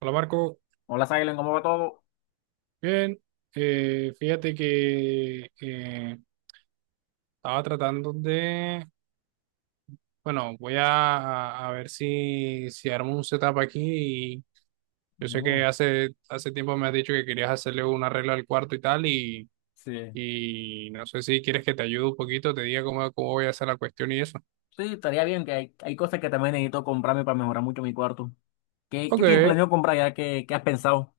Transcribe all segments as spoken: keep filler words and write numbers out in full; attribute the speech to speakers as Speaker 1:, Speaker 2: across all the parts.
Speaker 1: Hola Marco,
Speaker 2: Hola, Silen, ¿cómo va todo?
Speaker 1: bien. Eh, fíjate que eh, estaba tratando de, bueno, voy a, a ver si, si armo un setup aquí, y yo sé que
Speaker 2: Oh,
Speaker 1: hace, hace tiempo me has dicho que querías hacerle un arreglo al cuarto y tal, y,
Speaker 2: sí.
Speaker 1: y no sé si quieres que te ayude un poquito, te diga cómo, cómo voy a hacer la cuestión y eso.
Speaker 2: Sí, estaría bien, que hay, hay cosas que también necesito comprarme para mejorar mucho mi cuarto. ¿Qué,
Speaker 1: Ok.
Speaker 2: qué tienes planeado comprar ya? ¿Qué, qué has pensado?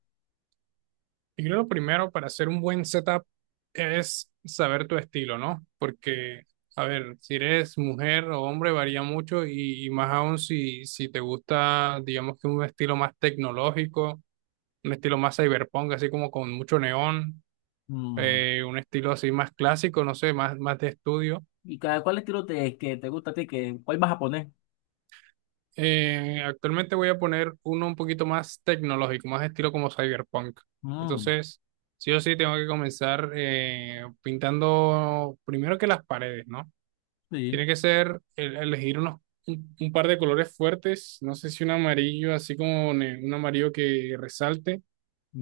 Speaker 1: Yo creo lo primero para hacer un buen setup es saber tu estilo, ¿no? Porque, a ver, si eres mujer o hombre varía mucho, y, y más aún si, si te gusta, digamos, que un estilo más tecnológico, un estilo más cyberpunk, así como con mucho neón,
Speaker 2: Mm.
Speaker 1: eh, un estilo así más clásico, no sé, más, más de estudio.
Speaker 2: ¿Y cada, cuál estilo te, que te gusta a ti? Que, ¿cuál vas a poner?
Speaker 1: Eh, actualmente voy a poner uno un poquito más tecnológico, más estilo como cyberpunk.
Speaker 2: Mm,
Speaker 1: Entonces, sí o sí tengo que comenzar eh, pintando primero que las paredes, ¿no?
Speaker 2: sí.
Speaker 1: Tiene que ser el- elegir unos, un, un par de colores fuertes, no sé si un amarillo, así como ne- un amarillo que resalte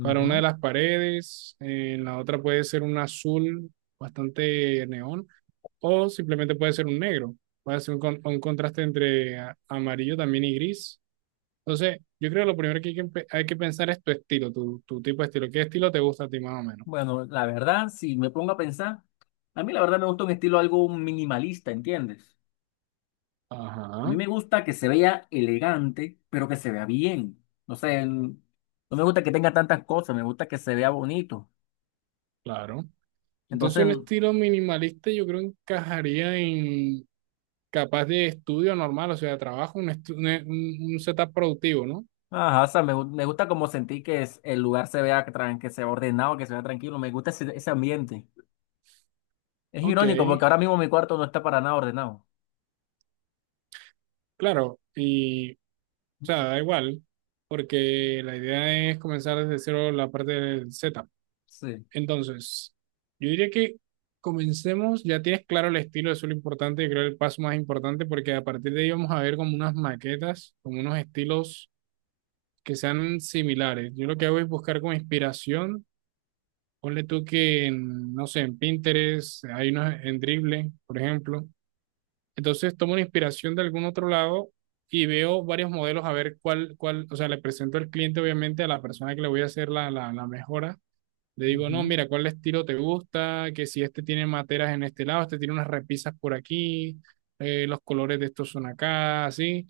Speaker 1: para una de las paredes, eh, en la otra puede ser un azul bastante neón, o simplemente puede ser un negro. Puede ser un, con- un contraste entre a- amarillo también y gris. Entonces, yo creo que lo primero que hay que, empe- hay que pensar es tu estilo, tu, tu tipo de estilo. ¿Qué estilo te gusta a ti más o menos?
Speaker 2: Bueno, la verdad, si me pongo a pensar, a mí la verdad me gusta un estilo algo minimalista, ¿entiendes? A mí
Speaker 1: Ajá,
Speaker 2: me gusta que se vea elegante, pero que se vea bien. No sé, no me gusta que tenga tantas cosas, me gusta que se vea bonito.
Speaker 1: claro. Entonces,
Speaker 2: Entonces,
Speaker 1: un estilo minimalista yo creo encajaría en capaz de estudio normal, o sea, de trabajo, un, estu- un, un- un setup productivo, ¿no?
Speaker 2: ajá, o sea, me, gu- me gusta como sentir que es- el lugar se vea tran- que se vea ordenado, que se vea tranquilo. Me gusta ese, ese ambiente. Es
Speaker 1: Ok,
Speaker 2: irónico porque ahora mismo mi cuarto no está para nada ordenado.
Speaker 1: claro. Y, o sea, da igual, porque la idea es comenzar desde cero la parte del setup.
Speaker 2: Sí.
Speaker 1: Entonces, yo diría que comencemos, ya tienes claro el estilo, eso es lo importante, yo creo el paso más importante, porque a partir de ahí vamos a ver como unas maquetas, como unos estilos que sean similares. Yo lo que hago es buscar como inspiración, ponle tú que, en, no sé, en Pinterest, hay unos en Dribbble, por ejemplo. Entonces tomo una inspiración de algún otro lado y veo varios modelos a ver cuál, cuál, o sea, le presento al cliente, obviamente a la persona que le voy a hacer la, la, la mejora, le digo, no,
Speaker 2: Ujú.
Speaker 1: mira, ¿cuál estilo te gusta? Que si este tiene materas en este lado, este tiene unas repisas por aquí, eh, los colores de estos son acá, así.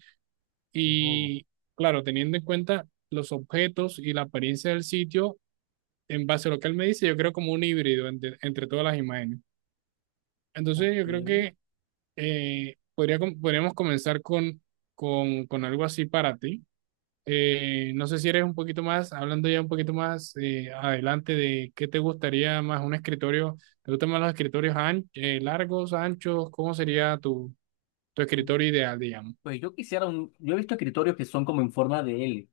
Speaker 2: Oh,
Speaker 1: Y claro, teniendo en cuenta los objetos y la apariencia del sitio, en base a lo que él me dice, yo creo como un híbrido entre, entre todas las imágenes. Entonces,
Speaker 2: ok.
Speaker 1: yo creo que eh, podría, com- podríamos comenzar con, con, con algo así para ti. Eh, no sé si eres un poquito más, hablando ya un poquito más eh, adelante de qué te gustaría más un escritorio. ¿Te gustan más los escritorios an- eh, largos, anchos? ¿Cómo sería tu, tu escritorio ideal, digamos?
Speaker 2: Pues yo quisiera un, yo he visto escritorios que son como en forma de ele.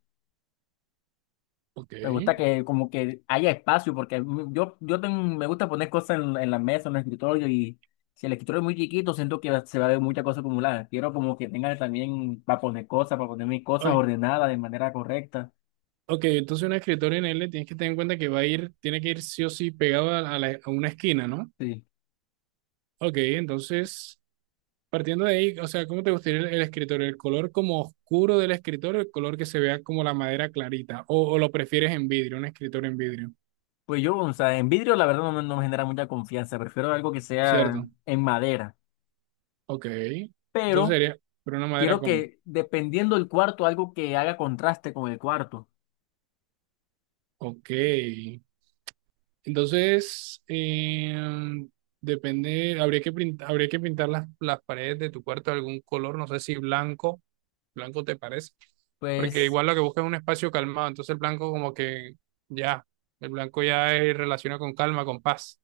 Speaker 1: Ok.
Speaker 2: Me gusta que como que haya espacio porque mm, yo, yo tengo- me gusta poner cosas en, en la mesa, en el escritorio y si el escritorio es muy chiquito siento que se va a ver muchas cosas acumuladas. Quiero como que tenga también para poner cosas, para poner mis cosas
Speaker 1: Ok,
Speaker 2: ordenadas de manera correcta.
Speaker 1: ok, entonces un escritorio en L, tienes que tener en cuenta que va a ir, tiene que ir sí o sí pegado a, la- a la- a una esquina, ¿no?
Speaker 2: Sí.
Speaker 1: Ok, entonces, partiendo de ahí, o sea, ¿cómo te gustaría el, el escritorio? ¿El color como oscuro del escritorio, el color que se vea como la madera clarita? ¿O, o lo prefieres en vidrio, un escritorio en vidrio?
Speaker 2: Pues yo, o sea, en vidrio la verdad no, me no me genera mucha confianza, prefiero algo que sea
Speaker 1: ¿Cierto?
Speaker 2: en madera,
Speaker 1: Ok, entonces
Speaker 2: pero
Speaker 1: sería, pero una madera
Speaker 2: quiero
Speaker 1: común.
Speaker 2: que dependiendo del cuarto, algo que haga contraste con el cuarto.
Speaker 1: Ok, entonces em, depende, habría que pintar, habría que pintar las, las paredes de tu cuarto de algún color, no sé si blanco, blanco te parece, porque
Speaker 2: Pues,
Speaker 1: igual lo que buscas es un espacio calmado, entonces el blanco como que ya, el blanco ya es relaciona con calma, con paz.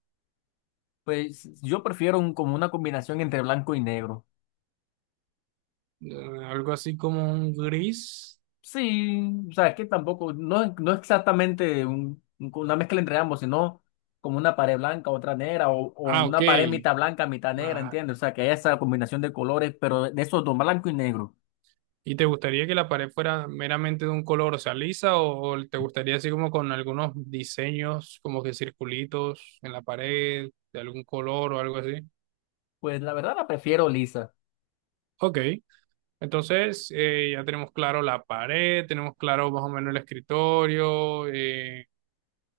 Speaker 2: pues yo prefiero un- como una combinación entre blanco y negro.
Speaker 1: Eh, Algo así como un gris.
Speaker 2: Sí, o sea, es que tampoco, no, no exactamente un- un- una mezcla entre ambos, sino como una pared blanca, otra negra, o, o
Speaker 1: Ah, ok,
Speaker 2: una pared mitad blanca, mitad negra, ¿entiendes? O sea, que haya esa combinación de colores, pero de esos dos, blanco y negro.
Speaker 1: ¿y te gustaría que la pared fuera meramente de un color, o sea, lisa, o, o te gustaría así como con algunos diseños, como que circulitos en la pared, de algún color o algo así?
Speaker 2: Pues la verdad la prefiero lisa.
Speaker 1: Ok, entonces eh, ya tenemos claro la pared, tenemos claro más o menos el escritorio. eh,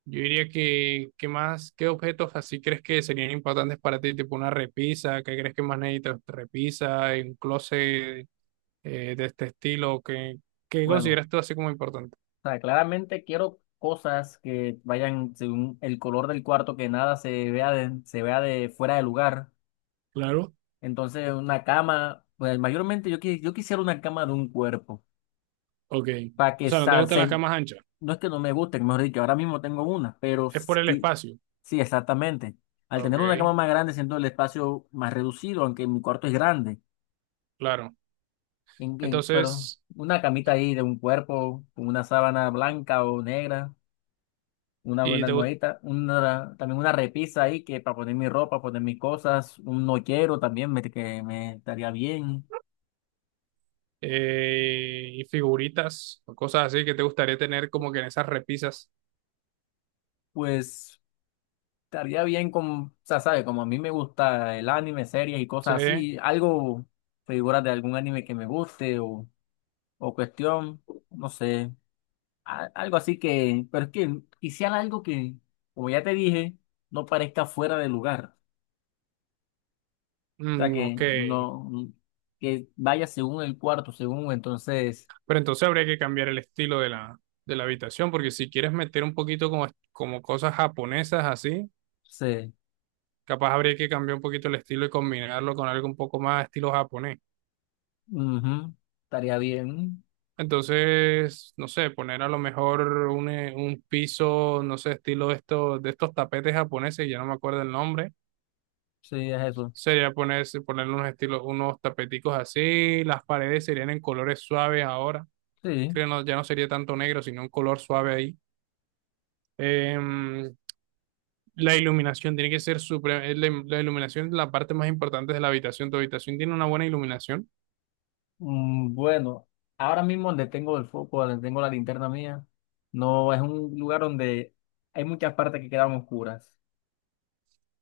Speaker 1: Yo diría que, ¿qué más? ¿Qué objetos así crees que serían importantes para ti? Tipo una repisa, ¿qué crees que más necesitas? Repisa, eh, un closet, eh, de este estilo, ¿qué, qué
Speaker 2: Bueno.
Speaker 1: consideras tú así como importante?
Speaker 2: O sea, claramente quiero cosas que vayan según el color del cuarto, que nada se vea de, se vea de fuera de lugar.
Speaker 1: Claro.
Speaker 2: Entonces, una cama, pues mayormente yo, qui- yo quisiera una cama de un cuerpo,
Speaker 1: Ok.
Speaker 2: para
Speaker 1: O
Speaker 2: que
Speaker 1: sea, no te
Speaker 2: sa-
Speaker 1: gustan las
Speaker 2: se-
Speaker 1: camas anchas.
Speaker 2: no es que no me guste, mejor dicho, ahora mismo tengo una, pero
Speaker 1: Es por el
Speaker 2: sí,
Speaker 1: espacio.
Speaker 2: sí, exactamente. Al tener una
Speaker 1: Ok,
Speaker 2: cama más grande, siento el espacio más reducido, aunque mi cuarto es grande.
Speaker 1: claro.
Speaker 2: En- en- pero
Speaker 1: Entonces,
Speaker 2: una camita
Speaker 1: eh,
Speaker 2: ahí de un cuerpo, con una sábana blanca o negra. Una
Speaker 1: y
Speaker 2: buena
Speaker 1: te gust-
Speaker 2: almohadita, una, también una repisa ahí que para poner mi ropa, poner mis cosas, un nochero también me, que me estaría bien.
Speaker 1: eh, y figuritas o cosas así que te gustaría tener como que en esas repisas.
Speaker 2: Pues estaría bien con, o sea, ¿sabe? Como a mí me gusta el anime, series y
Speaker 1: Sí.
Speaker 2: cosas así, algo, figuras de algún anime que me guste o, o cuestión, no sé, a- algo así que, pero es que quisiera algo que, como ya te dije, no parezca fuera de lugar. O sea,
Speaker 1: Mm,
Speaker 2: que
Speaker 1: ok.
Speaker 2: no, que vaya según el cuarto, según entonces.
Speaker 1: Pero entonces habría que cambiar el estilo de la, de la habitación, porque si quieres meter un poquito como, como cosas japonesas así,
Speaker 2: Sí,
Speaker 1: capaz habría que cambiar un poquito el estilo y combinarlo con algo un poco más estilo japonés.
Speaker 2: ujú. Estaría bien.
Speaker 1: Entonces, no sé, poner a lo mejor un, eh, un piso, no sé, estilo de estos, de estos tapetes japoneses, ya no me acuerdo el nombre,
Speaker 2: Sí, es eso.
Speaker 1: sería ponerse, ponerle unos estilos, unos tapeticos así, las paredes serían en colores suaves ahora,
Speaker 2: Sí.
Speaker 1: creo no, ya no sería tanto negro, sino un color suave ahí. Em, la iluminación tiene que ser supre- eh, la, la iluminación es la parte más importante de la habitación, tu habitación tiene una buena iluminación,
Speaker 2: Mm, bueno, ahora mismo donde tengo el foco, donde tengo la linterna mía, no es un lugar donde hay muchas partes que quedan oscuras.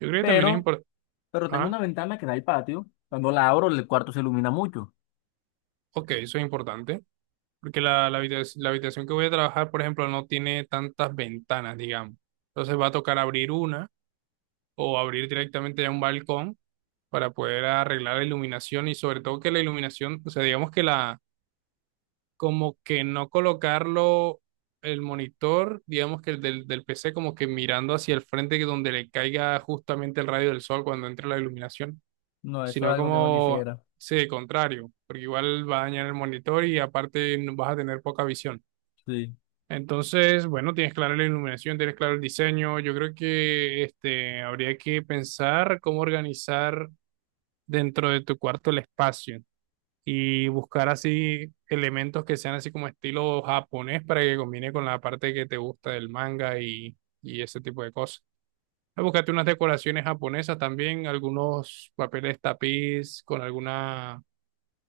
Speaker 1: yo creo que también es
Speaker 2: Pero,
Speaker 1: importante,
Speaker 2: pero tengo
Speaker 1: ah,
Speaker 2: una ventana que da al patio. Cuando la abro, el cuarto se ilumina mucho.
Speaker 1: ok, eso es importante. Porque la, la habitac- la habitación que voy a trabajar, por ejemplo, no tiene tantas ventanas, digamos. Entonces va a tocar abrir una o abrir directamente ya un balcón para poder arreglar la iluminación, y sobre todo que la iluminación, o sea, digamos que la, como que no colocarlo el monitor, digamos que el del, del P C, como que mirando hacia el frente, que donde le caiga justamente el rayo del sol cuando entre la iluminación,
Speaker 2: No, eso es
Speaker 1: sino
Speaker 2: algo que no
Speaker 1: como,
Speaker 2: quisiera.
Speaker 1: sí, contrario, porque igual va a dañar el monitor y aparte vas a tener poca visión.
Speaker 2: Sí.
Speaker 1: Entonces, bueno, tienes claro la iluminación, tienes claro el diseño. Yo creo que este, habría que pensar cómo organizar dentro de tu cuarto el espacio y buscar así elementos que sean así como estilo japonés, para que combine con la parte que te gusta del manga y, y ese tipo de cosas. Búscate unas decoraciones japonesas también, algunos papeles tapiz con alguna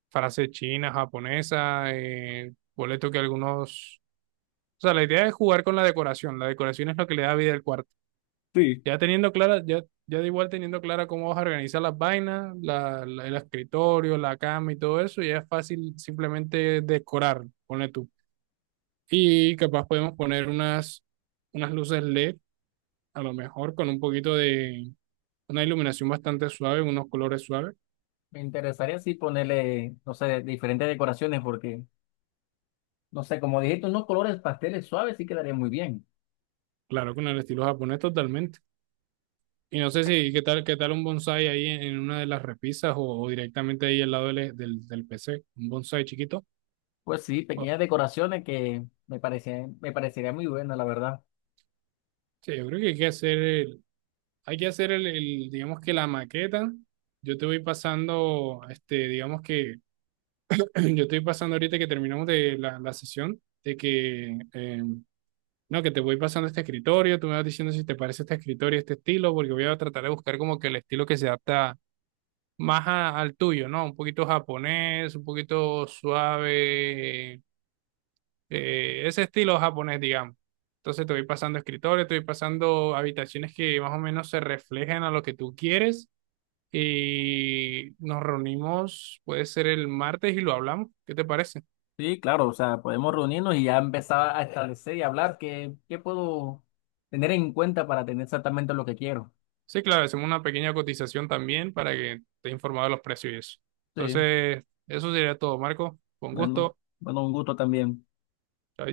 Speaker 1: frase china, japonesa, eh, boleto que algunos, o sea, la idea es jugar con la decoración. La decoración es lo que le da vida al cuarto.
Speaker 2: Sí,
Speaker 1: Ya teniendo clara, ya, ya de igual teniendo clara cómo vas a organizar las vainas, la- la- el escritorio, la cama y todo eso, ya es fácil simplemente decorar, pone tú. Y capaz podemos poner unas, unas luces L E D, a lo mejor con un poquito de una iluminación bastante suave, unos colores suaves.
Speaker 2: me interesaría sí ponerle, no sé, diferentes decoraciones porque, no sé, como dijiste, unos colores pasteles suaves sí quedaría muy bien.
Speaker 1: Claro, con el estilo japonés totalmente. Y no sé si qué tal, qué tal un bonsai ahí en, en una de las repisas, o, o directamente ahí al lado del, del, del P C, un bonsai chiquito.
Speaker 2: Pues sí,
Speaker 1: Bueno,
Speaker 2: pequeñas decoraciones que me parecían, me parecería muy buena, la verdad.
Speaker 1: sí, yo creo que hay que hacer el, hay que hacer el, el, digamos, que la maqueta. Yo te voy pasando, este, digamos que yo te voy pasando ahorita que terminamos de la, la sesión, de que, eh, no, que te voy pasando este escritorio, tú me vas diciendo si te parece este escritorio, este estilo, porque voy a tratar de buscar como que el estilo que se adapta más a- al tuyo, ¿no? Un poquito japonés, un poquito suave, eh, ese estilo japonés, digamos. Entonces te voy pasando escritores, te voy pasando habitaciones que más o menos se reflejen a lo que tú quieres, y nos reunimos, puede ser el martes y lo hablamos. ¿Qué te parece?
Speaker 2: Sí, claro, o sea, podemos reunirnos y ya empezar a establecer y hablar qué, qué puedo tener en cuenta para tener exactamente lo que quiero.
Speaker 1: Sí, claro, hacemos una pequeña cotización también para que estés informado de los precios y eso.
Speaker 2: Sí,
Speaker 1: Entonces, eso sería todo, Marco. Con
Speaker 2: bueno,
Speaker 1: gusto.
Speaker 2: bueno, un gusto también.
Speaker 1: Chao.